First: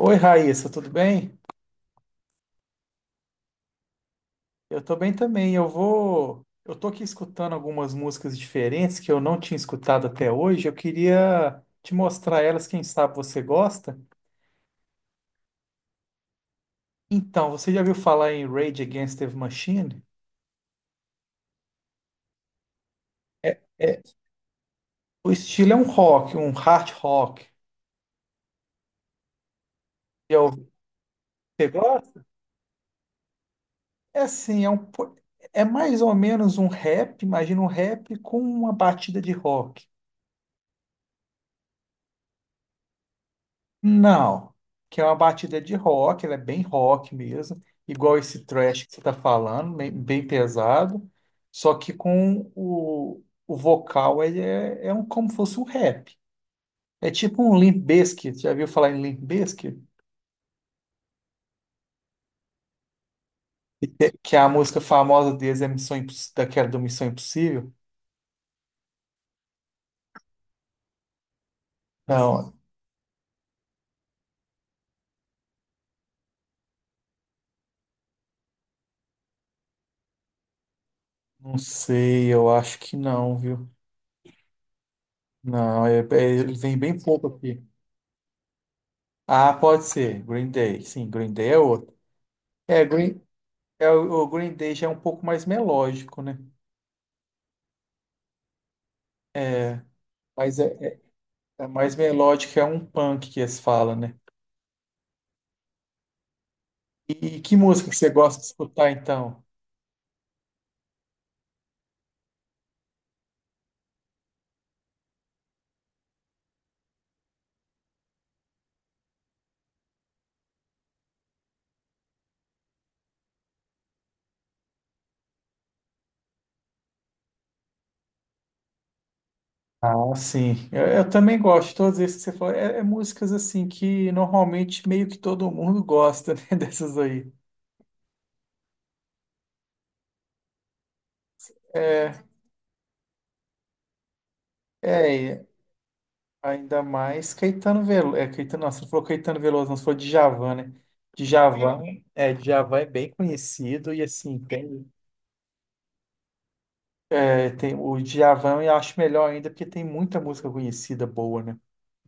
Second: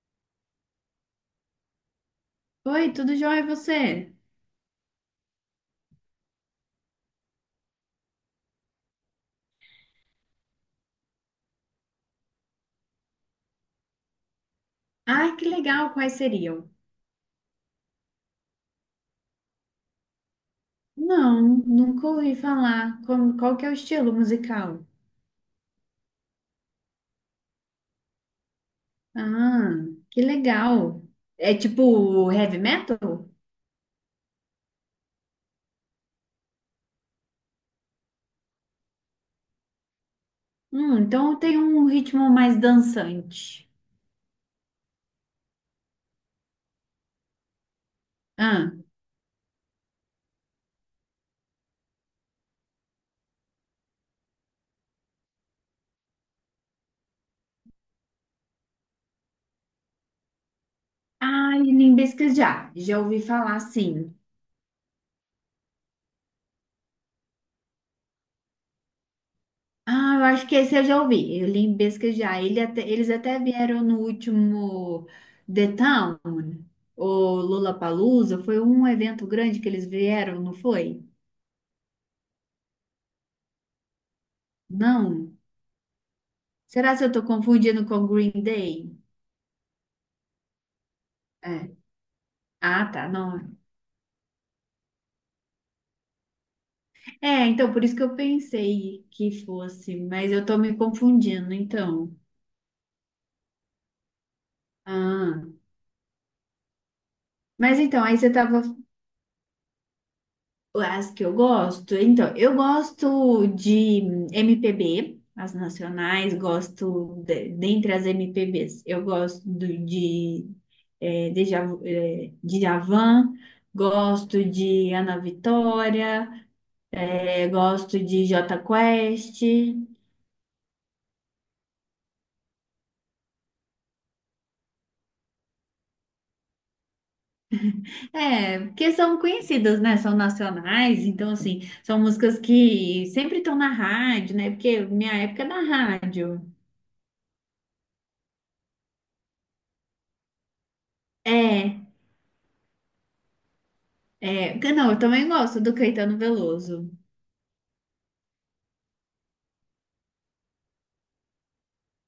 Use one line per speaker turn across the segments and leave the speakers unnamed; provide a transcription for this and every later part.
Oi, Raíssa, tudo bem?
Oi, tudo jóia, e você?
Eu tô bem também. Eu tô aqui escutando algumas músicas diferentes que eu não tinha escutado até hoje. Eu queria te mostrar elas, quem sabe você gosta.
Ah, que legal, quais seriam?
Então, você já ouviu falar em Rage Against the Machine?
Não, nunca ouvi falar. Qual,
É,
que é o
é-
estilo musical?
o estilo é um rock, um hard rock.
Ah, que
Já ouviu?
legal. É
Você gosta?
tipo heavy metal?
É assim, é um, po- É mais ou menos um rap, imagina um rap com uma batida de rock.
Então tem um ritmo mais dançante.
Não, que é uma batida de rock, ela é bem rock mesmo, igual esse
Ah,
thrash que você está falando, bem, bem pesado, só que com o vocal ele é, é um, como se fosse um rap. É tipo um Limp Bizkit, já viu falar em Limp Bizkit?
ai, limbisca já. Já ouvi falar, sim.
Que a música famosa deles é daquela do Missão Impossível?
Ah, eu acho que esse eu já ouvi. Eu li em pesquisar.
Não,
Eles até vieram no último The Town, ou Lollapalooza. Foi um evento grande que eles vieram, não foi?
não sei, eu acho que não, viu?
Não.
Não, ele vem
Será
bem
que eu estou
pouco aqui.
confundindo com Green Day?
Ah, pode ser, Green Day, sim, Green Day é
É.
outro. É,
Ah, tá,
Green,
não.
É, o Green Day já é um pouco mais melódico, né?
É, então por isso que eu pensei que
É,
fosse, mas eu tô
mas é,
me
é-
confundindo,
É mais
então.
melódico, é um punk que eles falam, né?
Ah.
E que
Mas
música que
então,
você
aí você
gosta de
estava
escutar, então?
As que eu gosto, então, eu gosto de MPB, as nacionais, dentre as MPBs, eu gosto do- de Djavan, gosto de Ana Vitória, gosto de Jota Quest,
Ah, sim. Eu também gosto de todos esses que você falou. Músicas, assim, que normalmente meio que todo mundo gosta, né? Dessas aí.
é, porque são conhecidas, né? São nacionais, então, assim, são
É,
músicas que sempre estão na rádio, né? Porque minha época
e
é na rádio.
ainda mais Caetano Veloso. É, Caetano, nossa, não falou Caetano Veloso, não, você falou Djavan, né?
É.
Djavan, Djavan é bem conhecido e, assim,
É, que não,
tem.
eu também gosto do Caetano Veloso.
É, tem o Djavan eu acho melhor ainda porque tem muita música conhecida boa, né?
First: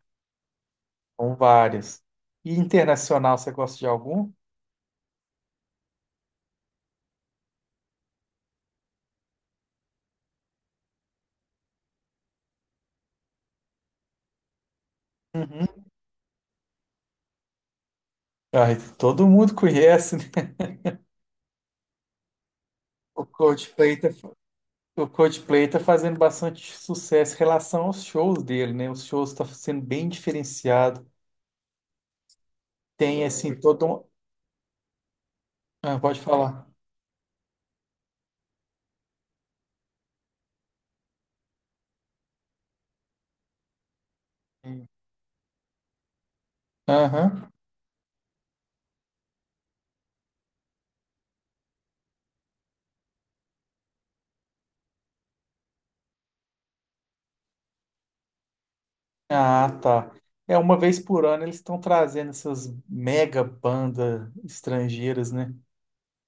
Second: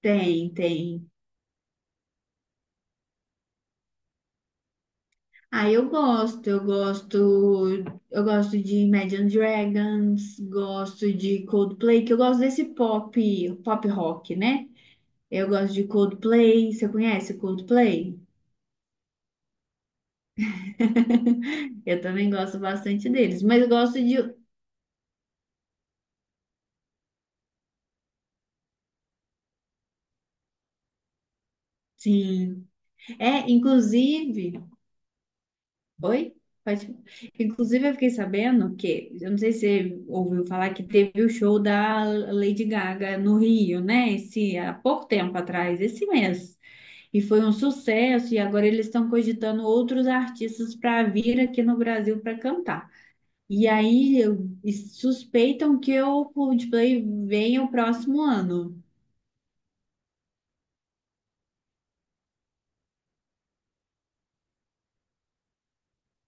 Tem, tem.
São várias. E internacional, você gosta de algum?
Ah, eu gosto, eu gosto de Imagine Dragons, gosto de Coldplay, que eu gosto desse pop, pop rock, né? Eu gosto
Uhum.
de Coldplay, você conhece Coldplay?
Ai, todo mundo conhece, né?
Eu também gosto bastante
O
deles, mas
Coldplay tá, o Coldplay tá fazendo bastante sucesso em relação aos shows dele, né? Os shows estão sendo bem diferenciado.
sim.
Tem,
É,
assim, todo um...
inclusive.
Ah, pode
Oi?
falar.
Pode... Inclusive, eu fiquei sabendo que, eu não sei se você ouviu falar que teve o show da Lady Gaga no Rio, né? Esse, há pouco tempo atrás, esse mês. E foi
Aham.
um sucesso, e agora eles estão cogitando outros artistas para vir aqui no Brasil para cantar. E suspeitam que o Coldplay venha o próximo ano.
Ah, tá. É, uma vez por ano eles estão trazendo essas mega bandas estrangeiras, né?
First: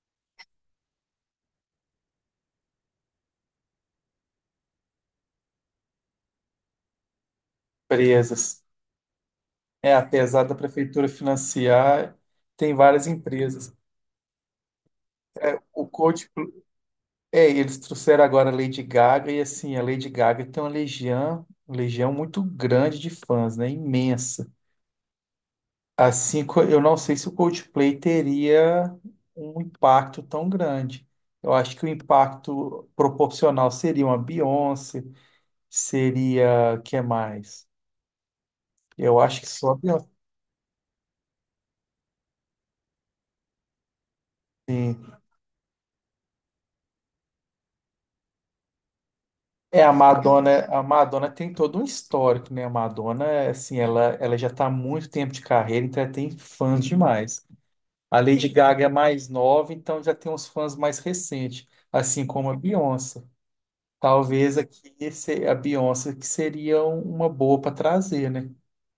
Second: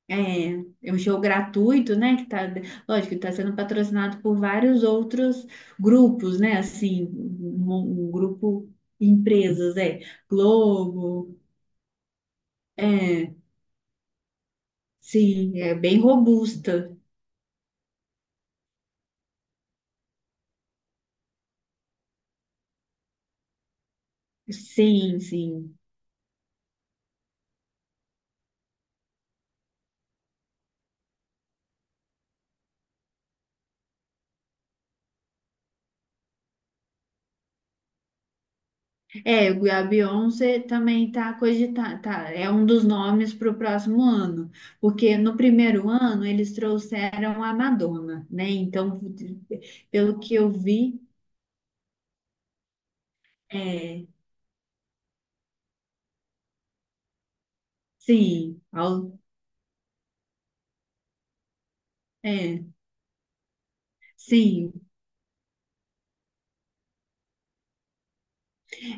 É, é um show gratuito, né? Que tá, lógico, que tá sendo patrocinado por vários outros grupos, né? Assim, um
Presas.
grupo empresas,
É,
é.
apesar da prefeitura
Globo,
financiar, tem várias
é,
empresas.
sim, é
O
bem
Coldplay,
robusta.
é, eles trouxeram agora a Lady Gaga e assim, a Lady Gaga tem uma legião, legião muito grande de fãs, né? Imensa.
Sim, sim.
Assim, eu não sei se o Coldplay teria um impacto tão grande. Eu acho que o impacto proporcional seria uma Beyoncé, seria, que mais? Eu acho que
É,
só a
a
Beyoncé.
Beyoncé também tá cogitada, tá, é um dos nomes para o próximo ano, porque no primeiro ano eles trouxeram a Madonna, né? Então,
É,
pelo que eu
A
vi,
Madonna tem todo um histórico, né? A Madonna, assim, ela,
é,
ela já está há muito tempo de carreira, então ela tem fãs demais. A Lady Sim.
sim,
Gaga é
ao
mais nova, então já tem uns fãs mais recentes, assim como a
é,
Beyoncé. Talvez
sim.
aqui a Beyoncé que seria um, uma boa para trazer, né?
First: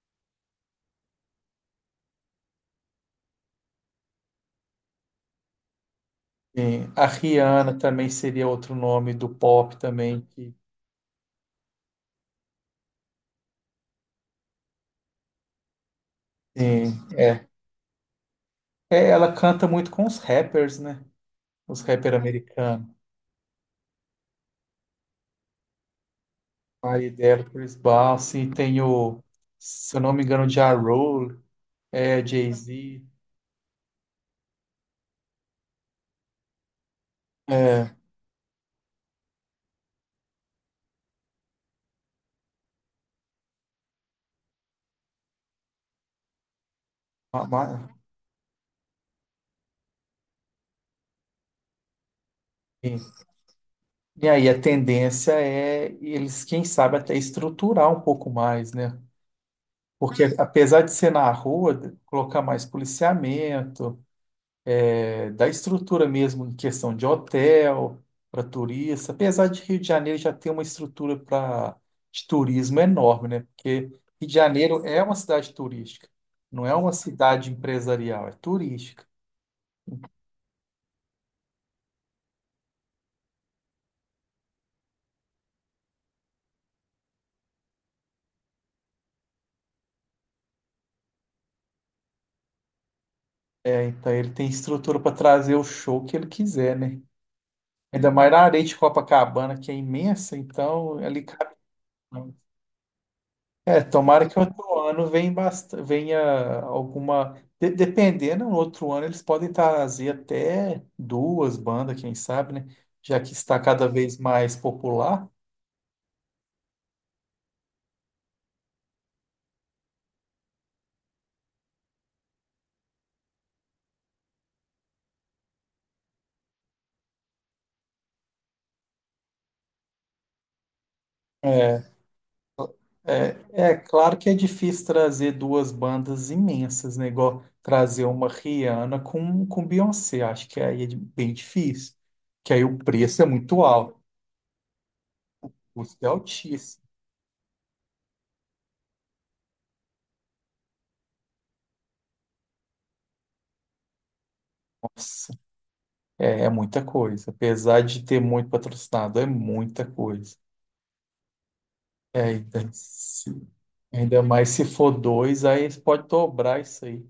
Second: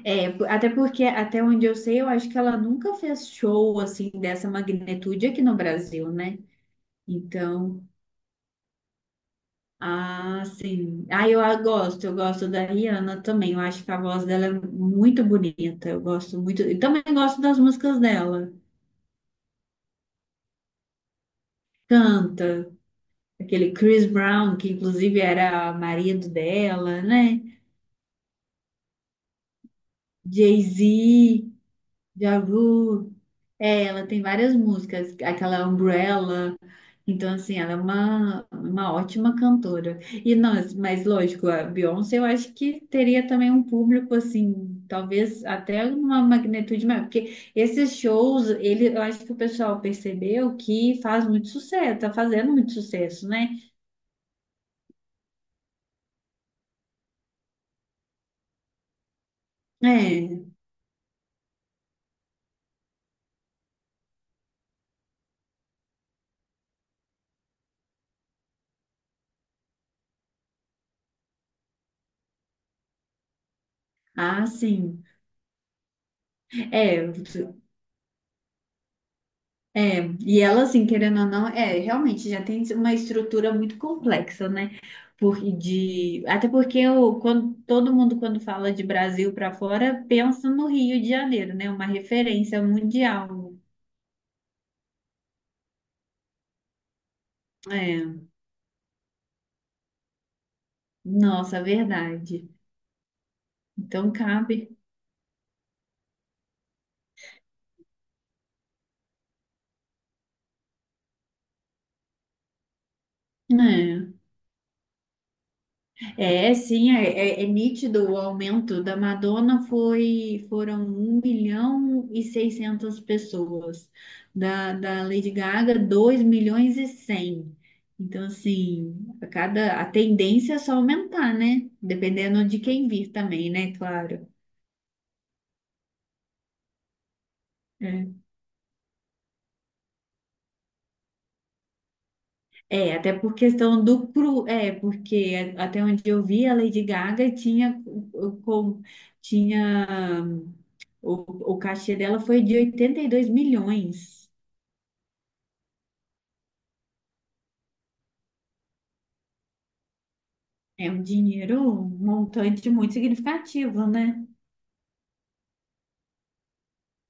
É, até porque, até onde eu sei, eu acho que ela nunca fez show assim dessa magnitude aqui no Brasil, né?
Sim. A Rihanna
Então,
também seria outro nome do pop também.
ah,
Que,
sim. Ah, eu gosto da Rihanna também. Eu acho que a voz dela é muito bonita. Eu gosto muito. E
sim,
também gosto
é.
das músicas dela.
É, ela canta muito com os rappers, né? Os rappers
Canta.
americanos.
Aquele Chris Brown, que inclusive era marido dela,
Aí
né?
dela, Chris Bosh, tem o, se eu não me engano, Ja Rule,
Jay-Z,
é,
Ja
Jay-Z.
Rule. É, ela tem várias músicas, aquela Umbrella. Então, assim, ela é
É,
uma ótima cantora. E nós, mas lógico, a Beyoncé eu acho que teria também um público, assim, talvez até uma magnitude maior. Porque
ma- ma-
esses shows, ele, eu acho que o pessoal percebeu que faz muito sucesso, tá fazendo muito
enfim.
sucesso, né?
E aí a tendência é eles, quem sabe, até estruturar um pouco mais, né? Porque
É,
apesar de ser na rua, colocar mais policiamento, é, da estrutura mesmo, em questão de hotel, para turista, apesar de Rio de Janeiro já ter uma estrutura para de turismo enorme, né? Porque Rio de
ah,
Janeiro é
sim.
uma cidade turística, não é uma
É.
cidade empresarial, é turística.
É, e ela, assim, querendo ou não, é, realmente já tem uma estrutura muito complexa, né? Por, de, até porque eu, quando, todo mundo, quando fala de Brasil para fora, pensa no Rio de Janeiro, né? Uma referência mundial.
É, então ele tem estrutura para trazer o show que ele quiser, né? Ainda
É,
mais na areia de Copacabana, que é imensa, então é ali cabe.
nossa, verdade.
É,
Então
tomara que
cabe,
outro ano venha, venha alguma. Dependendo, no outro ano eles podem trazer até duas bandas, quem sabe, né? Já que está cada
né?
vez mais popular.
É, sim, é, é nítido o aumento. Da Madonna foi foram 1.600.000 pessoas, da Lady Gaga 2.100.000. Então, assim, a cada a tendência é só aumentar, né?
É,
Dependendo de quem vir também, né?
é claro
Claro.
que é difícil trazer duas bandas imensas, né? Igual trazer
É.
uma Rihanna com Beyoncé. Acho que aí é bem difícil. Que aí o
É, até
preço é
por
muito
questão
alto.
do cru, é,
O
porque até onde
custo é
eu vi, a
altíssimo.
Lady Gaga tinha, com, tinha o cachê dela foi de 82 milhões.
Nossa, é muita coisa. Apesar de ter muito patrocinado, é muita coisa.
É um dinheiro, um
É, então,
montante muito
se-
significativo,
ainda
né?
mais se for dois, aí eles podem dobrar isso aí.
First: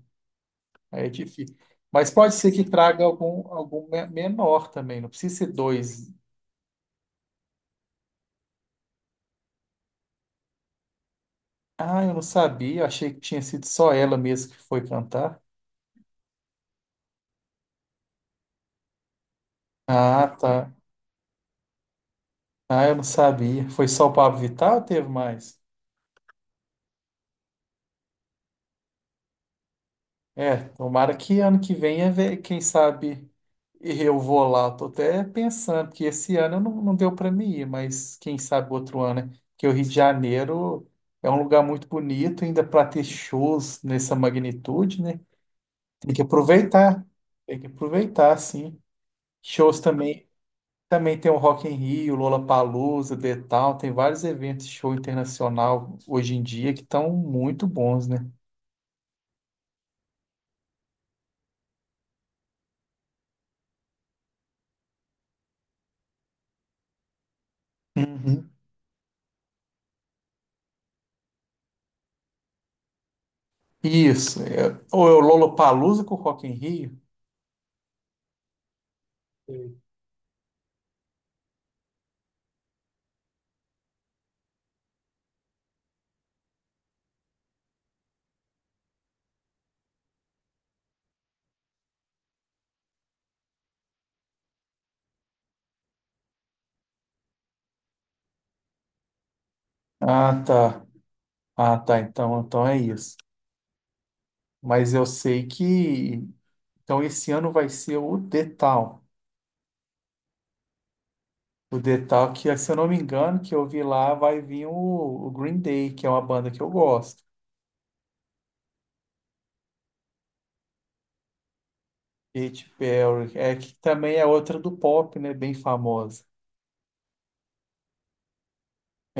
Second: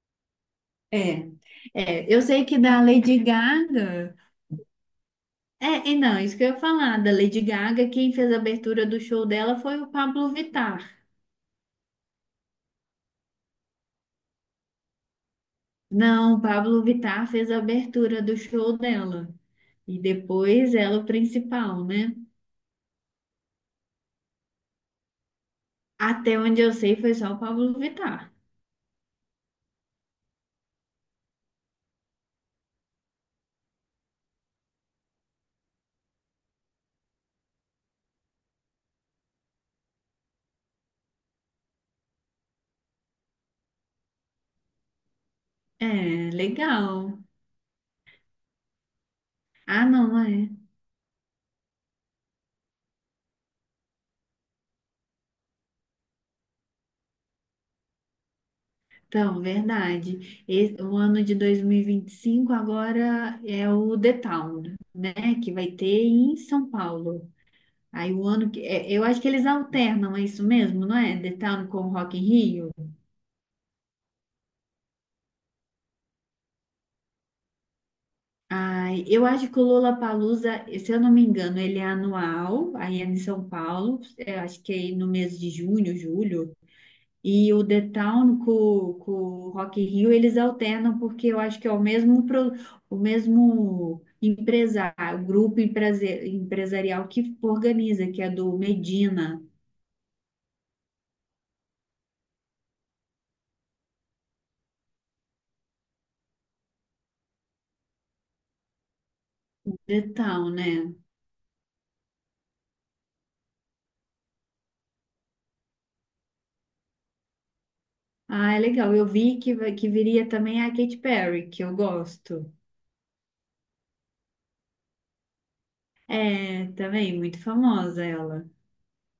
Aí é
É,
difícil. Mas
é, eu
pode
sei
ser
que
que
da
traga
Lady
algum,
Gaga.
menor também, não precisa ser
É, e
dois.
não, isso que eu ia falar, da Lady Gaga, quem fez a abertura do show dela foi o Pablo Vittar.
Ah, eu não sabia, eu achei que tinha sido só ela mesmo que foi cantar.
Não, o Pablo Vittar fez a abertura do show dela. E
Ah, tá.
depois ela é o principal, né?
Ah, eu não sabia. Foi só o Pablo Vittar ou teve mais?
Até onde eu sei foi só o Pablo Vittar.
É, tomara que ano que vem, quem sabe, eu vou lá. Tô até pensando, que esse ano não, não deu para mim ir, mas quem sabe outro ano, né? Porque o Rio de Janeiro é um lugar muito bonito, ainda para ter shows nessa magnitude, né? Tem que
É,
aproveitar,
legal.
tem que aproveitar, sim. Shows
Ah, não,
também,
é.
também tem o Rock in Rio, Lollapalooza, The Town, tem vários eventos de show internacional hoje em dia que estão muito bons, né?
Então, verdade. O ano de dois mil e vinte e cinco agora é o The Town, né? Que vai ter em São Paulo. Aí o
Uhum.
ano que. É, eu acho que eles alternam, é isso mesmo, não é? The Town com o Rock in Rio.
Isso. Ou é o Lollapalooza com o Rock in Rio?
Ai, eu acho que o
Sim.
Lollapalooza, se eu não me engano, ele é anual, aí é em São Paulo, eu acho que é no mês de junho, julho. E o The Town com o Rock in Rio, eles alternam porque eu acho que é o mesmo, o mesmo empresário, o grupo empresarial que organiza, que é do Medina,
Ah, tá. Ah, tá. Então, então é isso. Mas eu sei que. Então, esse ano vai ser o The Town.
o The Town, né?
O The Town, que, se eu não me engano, que eu vi lá, vai vir o Green Day, que é uma banda que eu gosto.
Ah, é legal. Eu vi que, que viria também a Katy Perry, que eu gosto.
Katy Perry, é, que também é outra do pop, né? Bem famosa.
É, também, muito famosa ela.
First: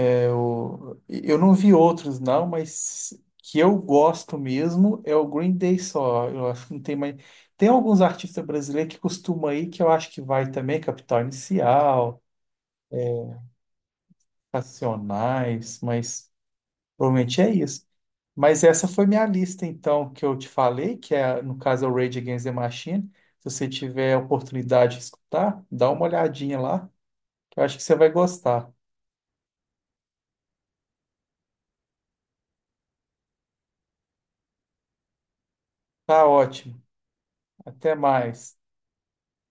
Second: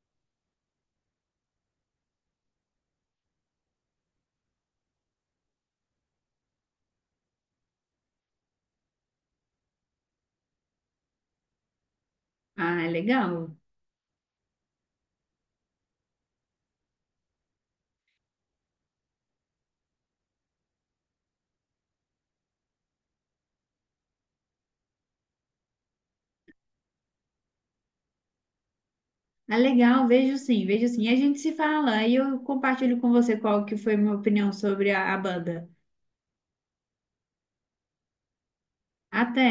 Eu não vi outros, não, mas que eu gosto mesmo é o Green Day só. Eu acho que não tem mais. Tem alguns artistas brasileiros que costumam aí que eu acho que vai também, Capital Inicial,
Ah, é legal.
Racionais, mas provavelmente é isso. Mas essa foi minha lista, então, que eu te falei, que é, no caso, é o Rage Against the Machine. Se você tiver a oportunidade de escutar, dá uma olhadinha lá, que eu acho que você vai gostar.
Ah, legal, vejo sim, vejo sim. E a gente se fala, aí eu compartilho com você qual que foi minha opinião sobre a banda.
Tá ótimo. Até mais.
Até!